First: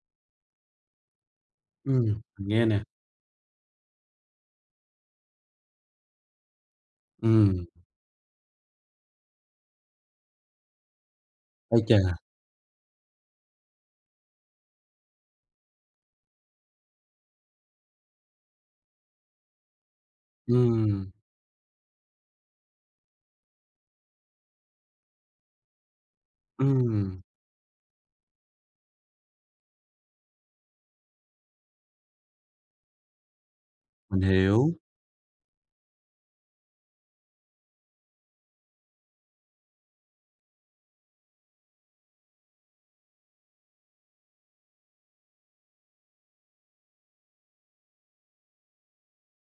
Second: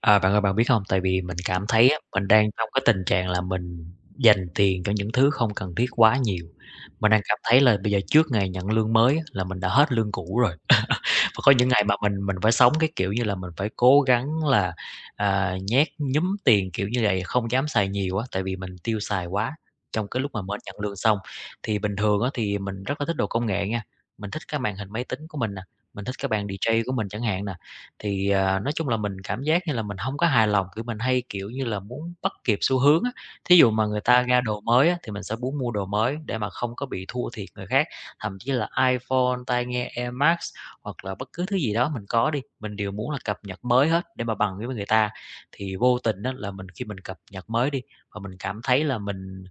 À, bạn ơi, bạn biết không? Tại vì mình cảm thấy á, Ừm, mình mình đang nghe trong nè. cái tình trạng là mình dành tiền cho những thứ không cần thiết quá nhiều. Mình đang cảm thấy Ừm, là bây giờ trước ngày nhận lương mới á, là mình đã hết lương cũ rồi. Và có những ái ngày mà chà, mình phải sống cái kiểu như là mình phải cố gắng là, à, nhét nhúm tiền, kiểu như vậy, không dám xài nhiều á, tại vì mình tiêu xài quá trong cái lúc mà mới nhận lương ừm, xong. Thì bình thường á thì mình rất là thích đồ công nghệ nha, mình thích cái màn hình máy tính của mình nè, mình thích cái bàn DJ của mình ừm, chẳng hạn nè. Thì, à, nói chung là mình cảm giác như là mình hông có hài lòng, kiểu, mình hay, kiểu như là, muốn bắt kịp xu hướng á. Thí dụ mà người mình ta ra đồ hiểu, mới á thì mình sẽ muốn mua đồ mới để mà không có bị thua thiệt người khác, thậm chí là iPhone, tai nghe AirMax hoặc là bất cứ thứ gì đó mình có đi, mình đều muốn là cập nhật mới hết để mà bằng với người ta. Thì vô tình đó là mình khi mình cập nhật mới đi và mình cảm thấy là mình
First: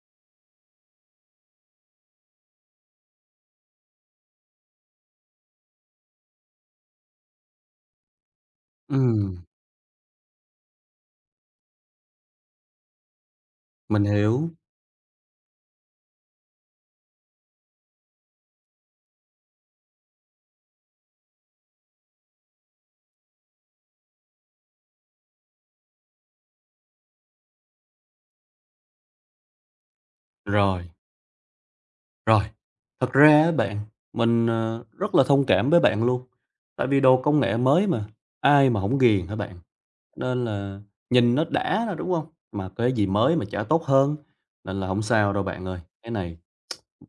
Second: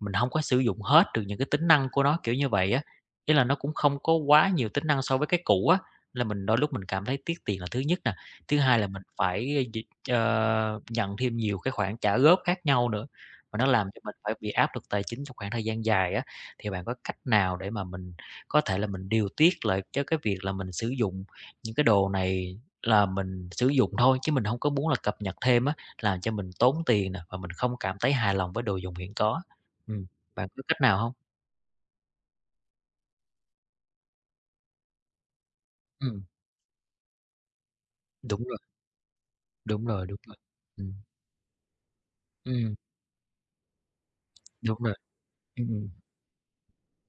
mình không có sử dụng hết được những cái tính năng của nó, kiểu như vậy á. Ý là nó cũng không có quá nhiều tính năng so với cái cũ á, là mình đôi lúc mình cảm thấy tiếc tiền là thứ nhất nè. Thứ hai là mình ừm, phải nhận thêm nhiều cái khoản trả góp khác nhau nữa, và nó làm cho mình mình phải hiểu. bị áp lực tài chính trong khoảng thời gian dài á. Thì bạn có cách nào để mà mình có thể là mình điều tiết lại cho cái việc là mình sử dụng những cái đồ này là mình sử dụng thôi, chứ mình không có muốn là cập nhật thêm á, làm cho mình tốn tiền nè, và mình không cảm thấy hài lòng với đồ dùng hiện có? Ừm, bạn có cách Rồi, nào hông? rồi, thật ra á bạn, mình, rất là thông cảm với bạn luôn, Ừm, tại vì đồ công nghệ mới mà, đúng rồi, ai mà hổng ghiền hả bạn? đúng rồi, đúng rồi. Nên là Ừm, nhìn nó đã thôi, đúng hông? Mà ừm, cái gì mới mà chả tốt hơn, đúng nên là rồi, hổng sao đâu bạn ừm, ơi, ừm, cái này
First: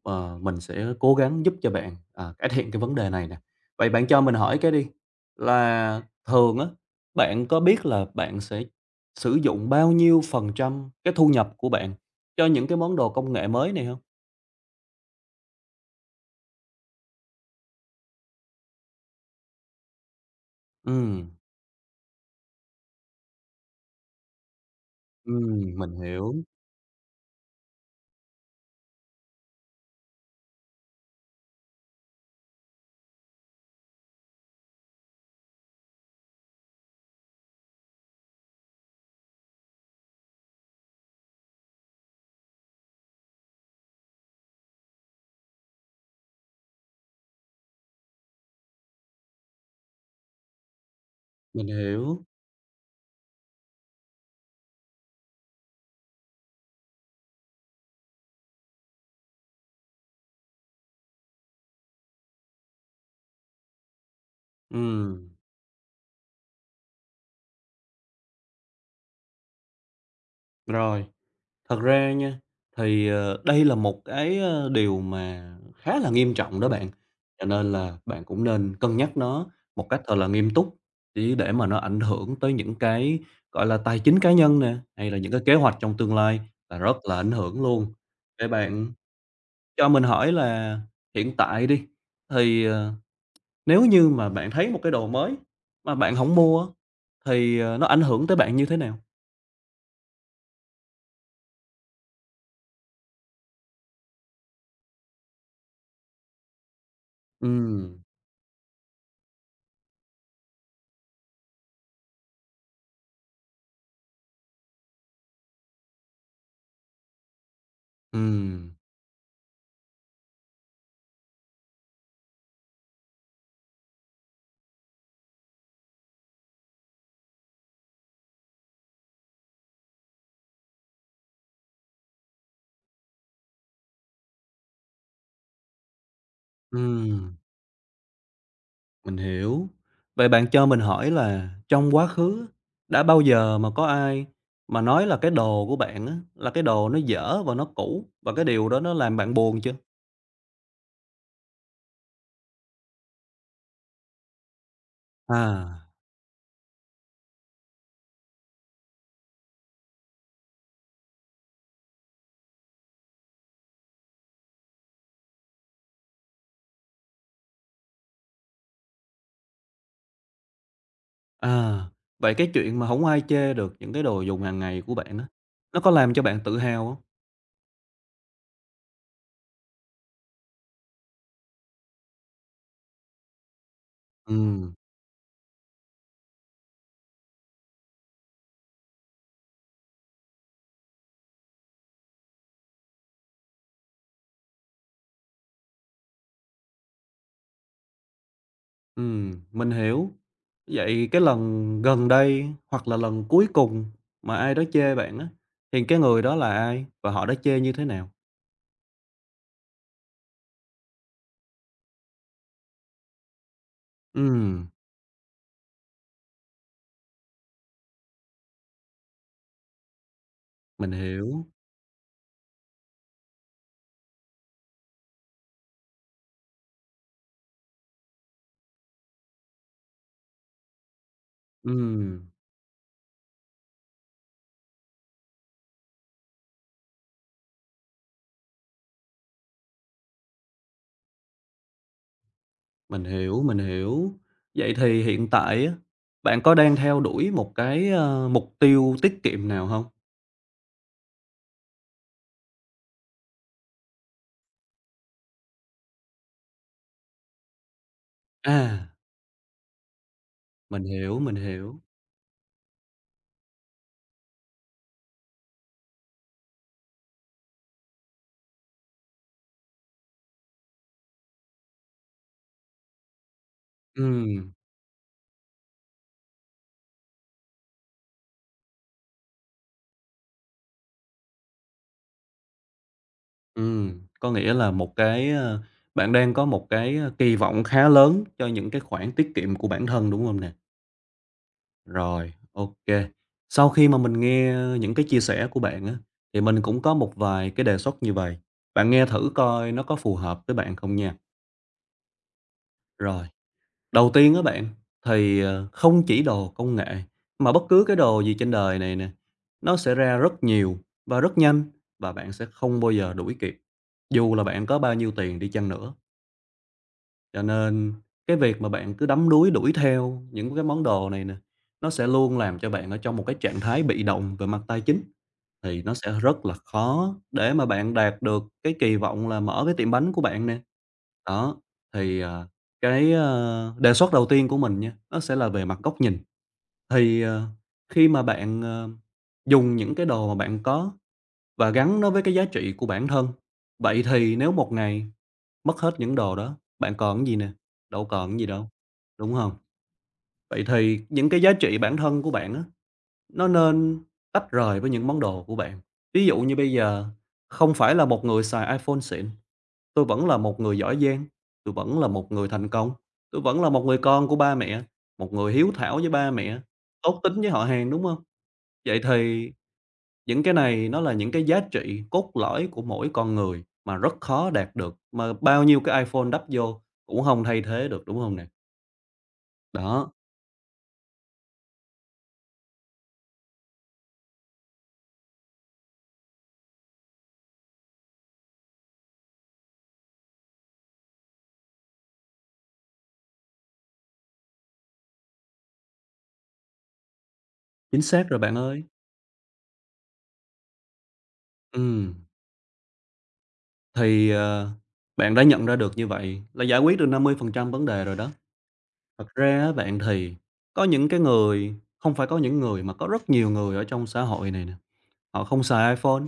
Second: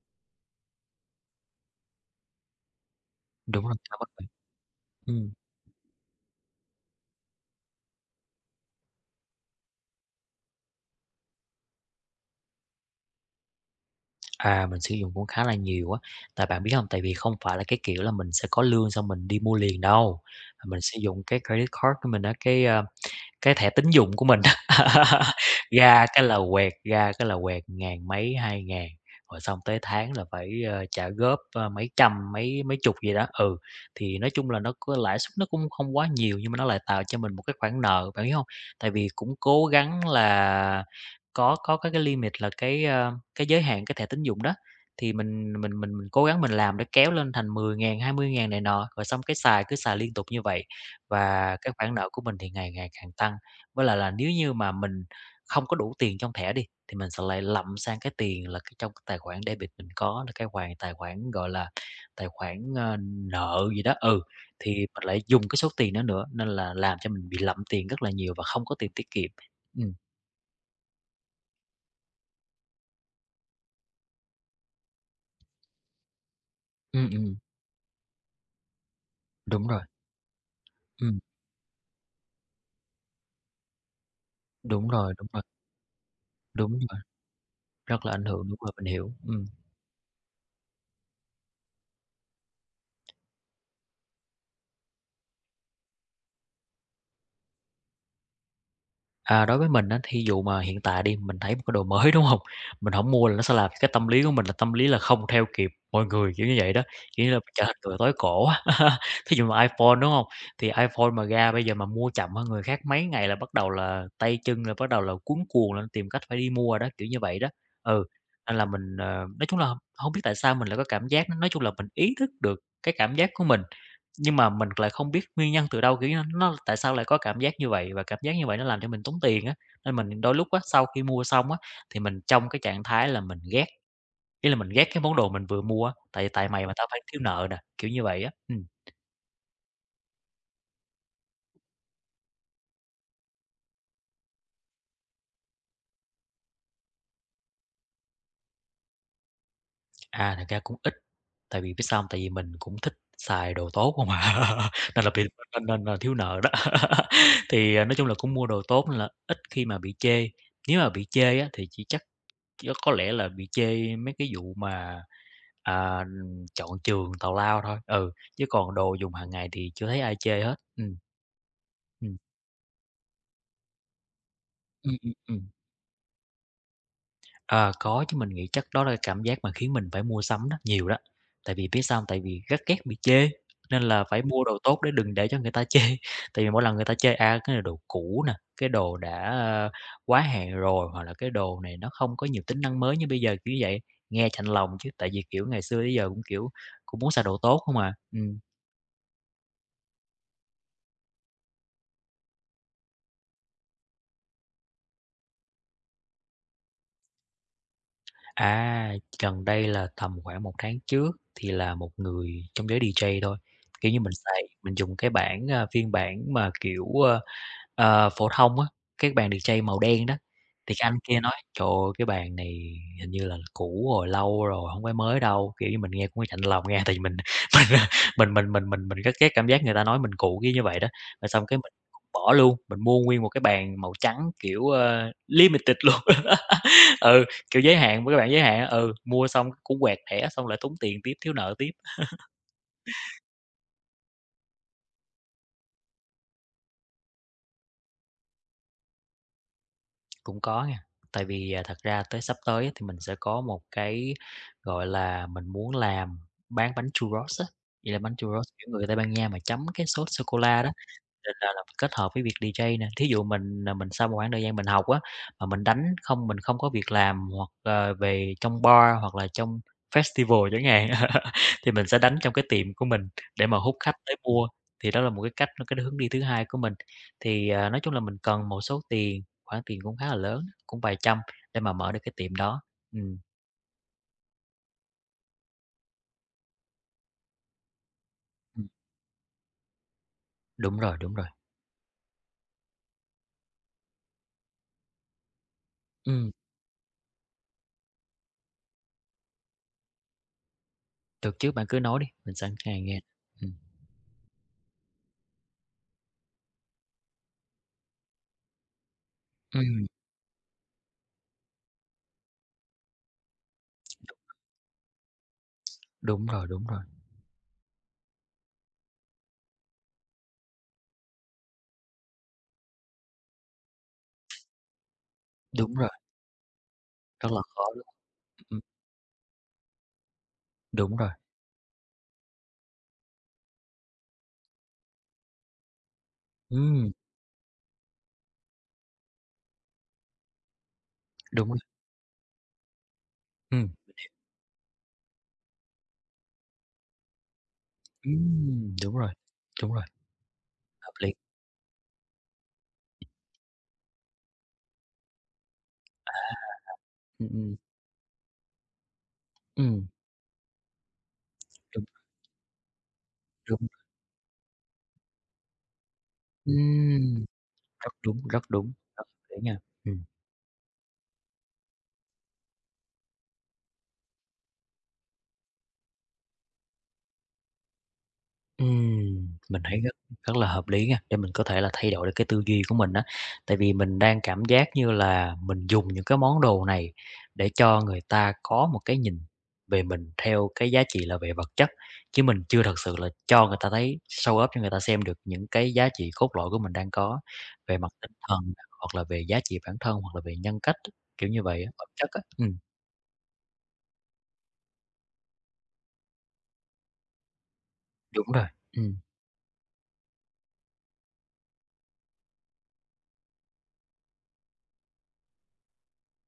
Mình sẽ cố gắng giúp cho bạn, à, cải thiện cái vấn đề này nè. đúng rồi, Vậy khá bạn bất cho tiện. mình hỏi cái đi, Ừm, là thường á, bạn có biết là bạn sẽ sử dụng bao nhiêu phần trăm cái thu nhập của bạn cho những cái món đồ công nghệ mới này không? à, mình sử dụng cũng khá là nhiều á, tại bạn biết hông? Tại vì không phải là cái kiểu là mình sẽ có lương xong mình đi mua liền đâu, mình sử Ừ, dụng cái credit card của mình á, cái thẻ tín dụng của mình mình ra cái hiểu, là quẹt, ra cái là quẹt ngàn mấy, hai ngàn rồi xong tới tháng là phải, ơ, trả góp, ơ, mấy trăm, mấy mấy chục gì đó. Ừ, thì nói chung là nó có lãi suất nó cũng không quá nhiều nhưng mà nó lại tạo cho mình một cái khoản nợ, bạn hiểu không? Tại vì cũng cố gắng là có cái limit là cái, ơ, cái giới hạn cái thẻ tín dụng đó, thì mình cố gắng mình làm để kéo lên thành mười ngàn hai mươi ngàn này nọ, rồi xong cái xài cứ xài liên tục như vậy. Và mình cái khoản nợ của hiểu. mình thì ngày ngày càng tăng, với lại là nếu như mà mình không có đủ tiền trong thẻ đi, thì mình sẽ lại lậm sang cái tiền là cái trong cái tài khoản debit mình có là cái khoản tài khoản, gọi là, tài khoản, ơ, nợ gì đó, ừ, thì Ừ, mình lại dùng cái số tiền đó nữa, nên là làm cho mình bị lậm tiền rất là nhiều và không có tiền tiết kiệm. Ừm, rồi. Thật ra nha, thì, đây là một cái, điều mà khá là nghiêm trọng đó bạn, ừm, ừm, cho nên là bạn cũng nên cân nhắc nó đúng rồi, một cách thật là nghiêm túc, ừm, chứ để mà nó ảnh hưởng tới những cái, gọi là, tài chính cá nhân nè, đúng hay rồi, là đúng những cái rồi, kế hoạch trong tương lai đúng là rất rồi, là ảnh hưởng luôn. rất là ảnh Vậy hưởng, đúng rồi, mình bạn hiểu. cho mình hỏi là hiện tại đi, thì, nếu như mà bạn thấy một cái đồ mới mà bạn không mua á, thì, nó ảnh hưởng tới bạn như thế nào? À, đối với mình á, thí dụ mà hiện tại đi, mình thấy một cái đồ mới, đúng không? Mình hổng mua là nó sẽ làm cái tâm lý của mình là tâm lý là không theo kịp mọi người, kiểu như vậy đó, kiểu như là, Ừ, mình trở thành người tối cổ á. Thí dụ mà iPhone, đúng không? Thì iPhone mà ra bây giờ mà mua chậm hơn người khác mấy ngày là bắt đầu là tay chân là bắt đầu là cuống cuồng lên tìm cách phải đi mua đó, kiểu như vậy đó. Ừ, ừ, nên là mình, ờ, nói chung là không biết tại sao mình lại có cảm giác đó. Nói chung là mình ý thức được cái cảm giác của mình nhưng mà mình lại không biết nguyên nhân từ đâu, kiểu như, nó tại sao lại có cảm giác như vậy, và cảm giác như vậy nó làm cho mình tốn tiền á. Nên mình đôi lúc á, sau khi mua xong á, thì mình trong cái trạng thái là mình ghét, ý là mình ghét cái món đồ mình vừa mua á, tại tại mày mà tao phải thiếu ừm. nợ nè, kiểu như vậy á. Mình hiểu. Vậy bạn cho mình hỏi là trong quá khứ đã bao giờ mà có ai mà nói là cái đồ của bạn á, là cái đồ nó dở và nó cũ và cái điều đó nó làm bạn buồn chưa? À, thật ra cũng ít, tại vì biết sao hông? Tại vì mình cũng thích xài đồ tốt hông à, nên là bị, nên nên À, là thiếu nợ đó. Thì, à, nói chung là cũng mua đồ tốt nên là ít khi mà bị chê, nếu mà bị chê á, thì chỉ chắc có lẽ là bị chê mấy cái vụ mà, à, chọn trường tào lao thôi, ừ, chứ còn đồ dùng hàng ngày thì chưa thấy ai chê hết. à, Ừm, vậy cái chuyện mà không ai chê được những cái đồ dùng hàng ngày của ừm, ừm, bạn á, ừm. nó có làm cho bạn tự hào không? Ờ, có chứ, mình nghĩ chắc đó là cảm giác mà khiến mình phải mua sắm đó, nhiều đó. Tại vì biết sao hông? Tại vì rất ghét bị chê, nên là phải mua đồ Ừm, tốt để đừng để cho người ta chê. Tại vì mỗi lần người ta chê, à, cái này đồ cũ nè, cái đồ đã, ơ, quá hạn rồi, hoặc là cái đồ này nó không có nhiều tính năng mới như bây giờ, kiểu vậy, nghe chạnh lòng chứ. Tại vì, kiểu, ngày xưa tới giờ cũng, kiểu, cũng muốn xài đồ tốt không à. Mình hiểu. Vậy cái lần gần đây hoặc là lần cuối cùng mà ai đó chê bạn á, thì cái người đó là ai và họ đã chê như thế nào? À, gần đây là tầm khoảng một tháng trước thì là một người trong giới DJ thôi, kiểu như, mình xài Ừm, mình dùng cái bản, a, phiên bản mà, kiểu, ơ, ờ, phổ thông á, cái bàn DJ màu đen đó, thì cái mình anh kia nói: hiểu. "Trời ơi, cái bàn này hình như là cũ rồi, lâu rồi, không phải mới đâu." Kiểu như, mình nghe cũng chạnh lòng nghe, tại vì mình mình rất ghét cảm giác người ta nói mình cũ, kiểu như vậy đó. Rồi xong cái mình Ừm, bỏ luôn, mình mua nguyên một cái bàn màu trắng, kiểu, ơ, limited luôn. Ừ, kiểu, giới hạn với các bạn giới hạn á, ừ, mua xong cũng quẹt thẻ xong lại tốn tiền tiếp, thiếu nợ tiếp. mình hiểu, mình hiểu. Vậy thì hiện tại á, bạn có đang theo đuổi một cái, mục tiêu tiết kiệm nào không? Cũng có nha, tại vì, à, thật ra tới sắp tới á thì mình sẽ có một cái, gọi là, mình muốn làm bán bánh churros á, vậy là bánh churros, kiểu, người À, Tây Ban Nha mà chấm cái sốt sô cô la đó. mình hiểu, Là mình là là mình hiểu. kết hợp với việc DJ nè, thí dụ mình, là mình sau một khoảng thời gian mình học á, mà mình đánh không mình không có việc làm hoặc, ờ, về trong bar hoặc là trong festival chẳng hạn, thì mình sẽ đánh trong cái tiệm của mình để mà hút khách tới mua, Ừm, thì đó là một cái cách cái hướng đi thứ hai của mình. Thì, à, nói chung là mình cần một số tiền, khoản tiền cũng khá là lớn, cũng vài trăm để mà mở được cái tiệm đó. Ừm, có nghĩa là một cái, bạn đang có một cái, kỳ vọng khá lớn cho ừm, những cái khoản tiết kiệm của bản thân, đúng không nè? đúng rồi, đúng rồi. Rồi, OK. Sau khi mà mình nghe những cái chia sẻ của bạn á, Ừm, thì mình cũng có một vài cái đề xuất như vậy bạn nghe thử coi nó có phù hợp với bạn không nha. được chứ, bạn cứ nói đi, mình sẵn sàng nghe. Rồi. Ừm, Đầu tiên á bạn, thì, không chỉ đồ công nghệ, mà bất cứ cái đồ gì trên đời này nè, nó ừm, sẽ ra rất nhiều và rất nhanh và bạn sẽ không bao giờ đuổi kịp, dù là bạn có bao nhiêu tiền đi chăng nữa. đúng rồi, đúng rồi, Cho nên cái việc mà bạn cứ đắm đuối đuổi theo những cái món đồ này nè, nó sẽ luôn làm cho bạn ở trong một cái trạng thái bị động về mặt tài chính. đúng Thì rồi, nó sẽ rất là khó rất là để khó mà luôn. bạn đạt được Ừm. cái kỳ vọng là mở cái tiệm bánh của bạn nè. Đúng rồi, Đó, thì, cái, đề xuất đầu tiên của mình nha, nó sẽ là về mặt góc nhìn. ừm, Thì, khi mà bạn, dùng những cái đồ mà bạn có đúng rồi, và gắn nó với cái giá trị của bản thân, ừm, vậy thì nếu một ngày mất hết những đồ đó, bạn còn cái gì nè? Đâu còn cái gì đâu, đúng rồi, đúng không? đúng rồi, Vậy hợp thì lý, những cái giá trị bản thân của bạn á, nó nên tách rời với những món đồ của bạn. Ví dụ như bây giờ ừm, ừm, không phải là một người xài iPhone xịn, ừm, tôi vẫn là một người giỏi giang, tôi đúng, vẫn là một người thành công, tôi đúng, vẫn là một người con của ba mẹ, một người hiếu thảo với ba mẹ, tốt ừm, tính với họ hàng, rất đúng không? đúng, rất đúng, Vậy rất hợp lý thì nha, ừm. những cái này nó là những cái giá trị cốt lõi của mỗi con người mà rất khó đạt được, mà bao nhiêu cái iPhone đắp vô cũng không thay thế được, đúng không nè? Mình thấy rất Đó, rất là hợp lý nha, để mình có thể là thay đổi được cái tư duy của mình á. Tại vì mình đang cảm giác như là mình dùng những cái món đồ này để cho người ta có một cái nhìn về mình theo cái giá trị là về vật chất, chứ mình chưa thật sự là cho người ta thấy, show off cho người ta xem được những cái giá trị cốt lõi của mình đang có về mặt chính tinh xác rồi thần bạn ơi. hoặc là về giá trị bản thân, hoặc là về nhân cách á, kiểu như vậy á, Ừ, vật chất á. Thì, bạn đã nhận ra được như vậy là giải quyết được 50% vấn đề rồi Đúng đó. rồi, ừm, Thật ra á bạn thì có những cái người không phải có những người mà có rất nhiều người ở trong xã hội này nè, họ không xài iPhone,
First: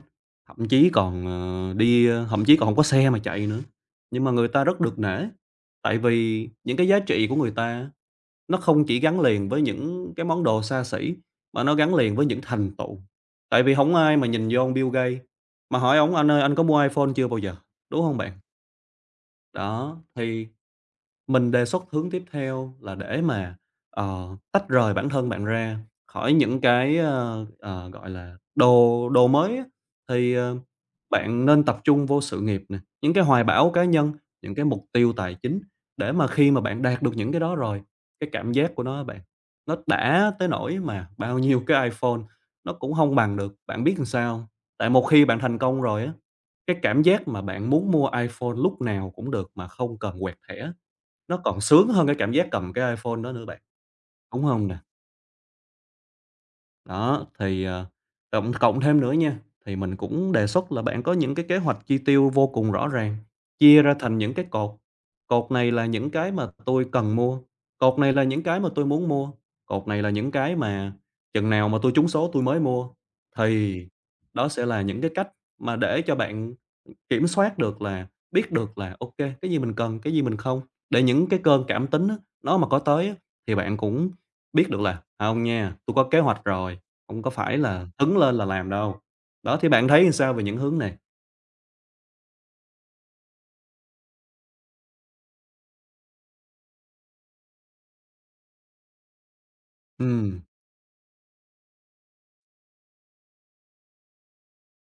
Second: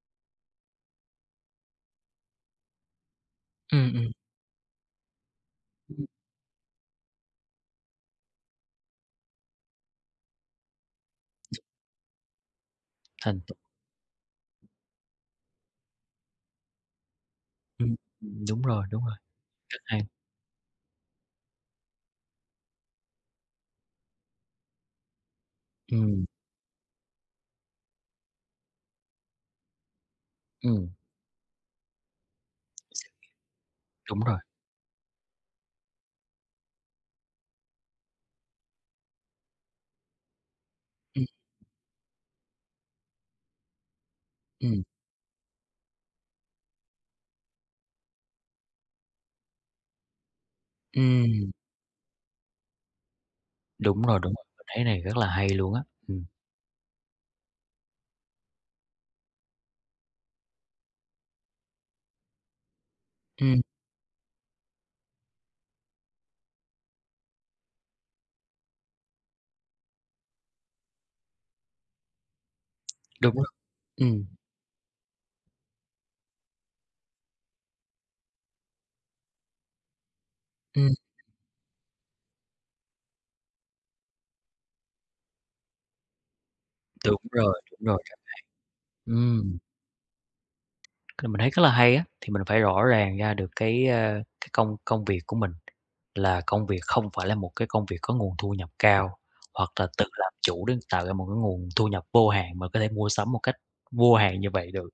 thậm chí còn, đi, thậm chí còn không có xe mà chạy nữa, ừm, ừm, nhưng mà người ta rất được nể. Tại vì những cái giá trị của người ta nó không chỉ gắn liền với những cái món đồ xa xỉ, mà nó gắn liền với những thành tựu. thành, Tại vì không ai mà nhìn vô ông Bill Gates mà hỏi ông "Anh ơi, anh có mua iPhone chưa?" bao giờ, ừm, đúng không bạn? Đúng rồi, rất Đó, hay. thì mình đề xuất hướng tiếp theo là để mà, tách rời bản thân bạn ra Ừm, khỏi những cái, gọi là, đồ đồ mới á, thì, ừm. bạn nên tập trung vô sự nghiệp nè, những cái hoài bão cá nhân, Đúng rồi. những cái mục tiêu tài chính để mà khi mà bạn đạt được những cái đó rồi, cái cảm giác của nó á bạn, nó đã tới nỗi mà Ừm, bao nhiêu cái iPhone nó cũng không bằng được, bạn biết làm sao hông? ừm, Tại một khi bạn thành công rồi á cái cảm giác mà bạn muốn mua iPhone lúc nào cũng được mà không cần quẹt thẻ, nó ừm, còn sướng hơn cái cảm giác cầm cái iPhone đó nữa bạn, đúng rồi, đúng đúng rồi, mình hông nè? thấy này rất là hay luôn á. Ừm, Đó, thì, cộng cộng thêm nữa nha, thì mình cũng đề xuất là bạn có những cái kế hoạch chi tiêu vô cùng rõ ràng, ừm, chia ra thành những cái cột. Cột này là những cái mà tôi cần mua, cột này là những cái mà tôi muốn mua, cột này là những cái mà chừng nào mà tôi trúng số tôi mới mua. đúng rồi, Thì ừm, đó sẽ là những cái cách mà để cho bạn kiểm soát được là biết được là, OK cái gì mình cần, cái gì mình không, ừm, để những cái cơn cảm tính á, nó mà có tới á, thì bạn cũng biết được là "Hông nha, tôi có kế hoạch rồi." Hông đúng có phải rồi, là đúng rồi đó. hứng lên là làm đâu. Đó, Ừm, thì bạn thấy sao về những hướng này? cái mình thấy rất là hay á, thì mình phải rõ ràng ra được cái, a, cái công công việc của mình là công việc không phải là một cái công việc có nguồn thu nhập cao, hoặc là tự làm Ừm, chủ để tạo ra một cái nguồn thu nhập vô hạn mà có thể mua sắm một cách vô hạn như vậy được.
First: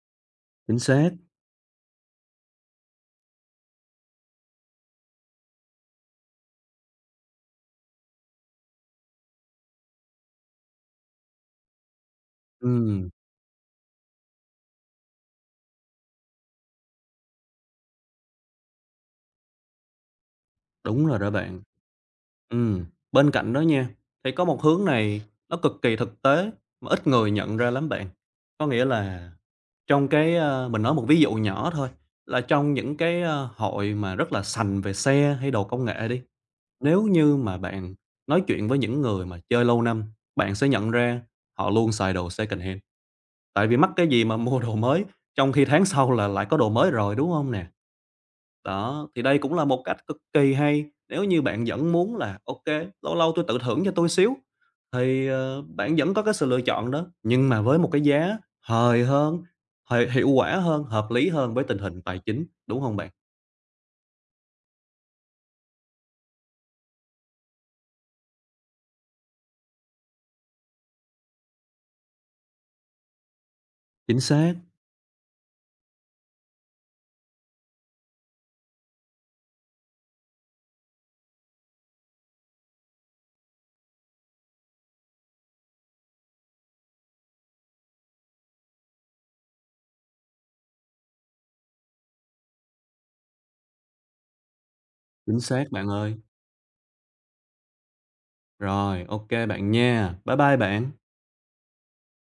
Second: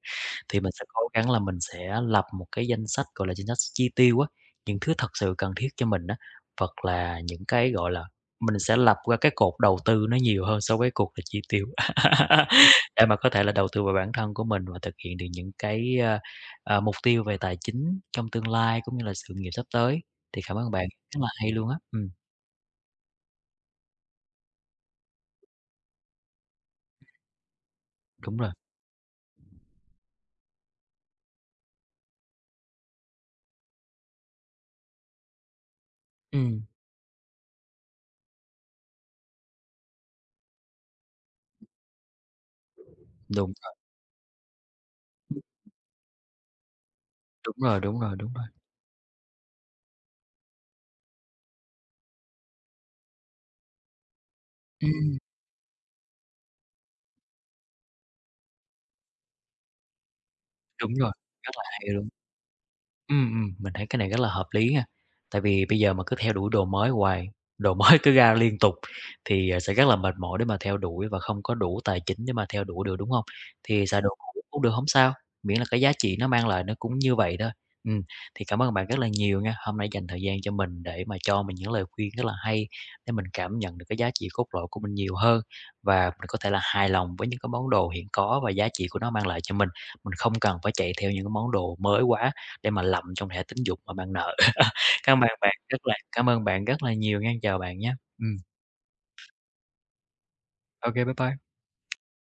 Thì mình chính sẽ cố xác, gắng là mình sẽ lập một cái danh sách, gọi là, danh sách chi tiêu á, những thứ thật sự cần thiết cho mình á, hoặc là những cái, gọi là, mình sẽ lập ra cái cột đầu tư nó nhiều hơn so với cột là chi tiêu. Để ừm, mà có thể là đầu tư vào bản thân của mình và thực hiện được những cái, a, à, mục tiêu về tài chính trong tương lai cũng như là sự nghiệp sắp tới. Thì cảm ơn bạn, đúng rồi rất là đó hay bạn. luôn á. Ừm, bên cạnh đó nha, thì có một hướng này nó cực kỳ thực tế mà ít người nhận ra lắm bạn. Đúng rồi. Có nghĩa là trong cái, mình nói một ví dụ nhỏ thôi, là trong những cái, hội mà rất là sành về xe hay đồ công nghệ đi, Ừm, nếu như mà bạn nói chuyện với những người mà chơi lâu năm, bạn sẽ nhận ra họ luôn xài đồ secondhand. đúng Tại rồi, vì mắc cái gì mà mua đồ mới, trong khi tháng sau là lại có đồ mới rồi, đúng hông đúng nè? rồi, đúng rồi, đúng rồi. Đó, thì đây cũng là một cách cực kỳ hay, nếu như bạn vẫn muốn là "OK, lâu lâu tui tự thưởng cho tôi xíu", Ừm, thì, bạn vẫn có cái sự lựa chọn đó, nhưng mà với một cái giá hời hơn, hời hiệu quả hơn, đúng hợp rồi, lý rất hơn với là tình hay hình luôn. tài chính, đúng hông bạn? Mình thấy cái này rất là hợp lý ha. Tại vì bây giờ mà cứ theo đuổi đồ mới hoài, đồ mới cứ ra liên tục thì, à, sẽ rất là mệt mỏi để mà theo đuổi và không có đủ tài chính để mà theo đuổi được, đúng không? Thì xài đồ Chính cũ xác, cũng được hổng sao, miễn là cái giá trị nó mang lại nó cũng như vậy thôi. Ừm, thì cảm ơn bạn rất là nhiều nha, hôm nay dành thời gian cho mình để mà cho mình những lời khuyên rất là hay để mình cảm nhận được cái giá trị cốt lõi của mình nhiều hơn và mình có thể là hài lòng với những cái món đồ hiện có và giá trị của nó mang lại cho mình. Mình không cần phải chạy theo những cái món đồ mới quá để mà lầm trong thẻ tín dụng mà bạn nợ. Cảm ơn chính bạn, xác bạn rất là ơi. cảm ơn bạn rất là nhiều nha, chào bạn nhé. Rồi, OK bạn nha. Bye bye bạn. ô, bye bye.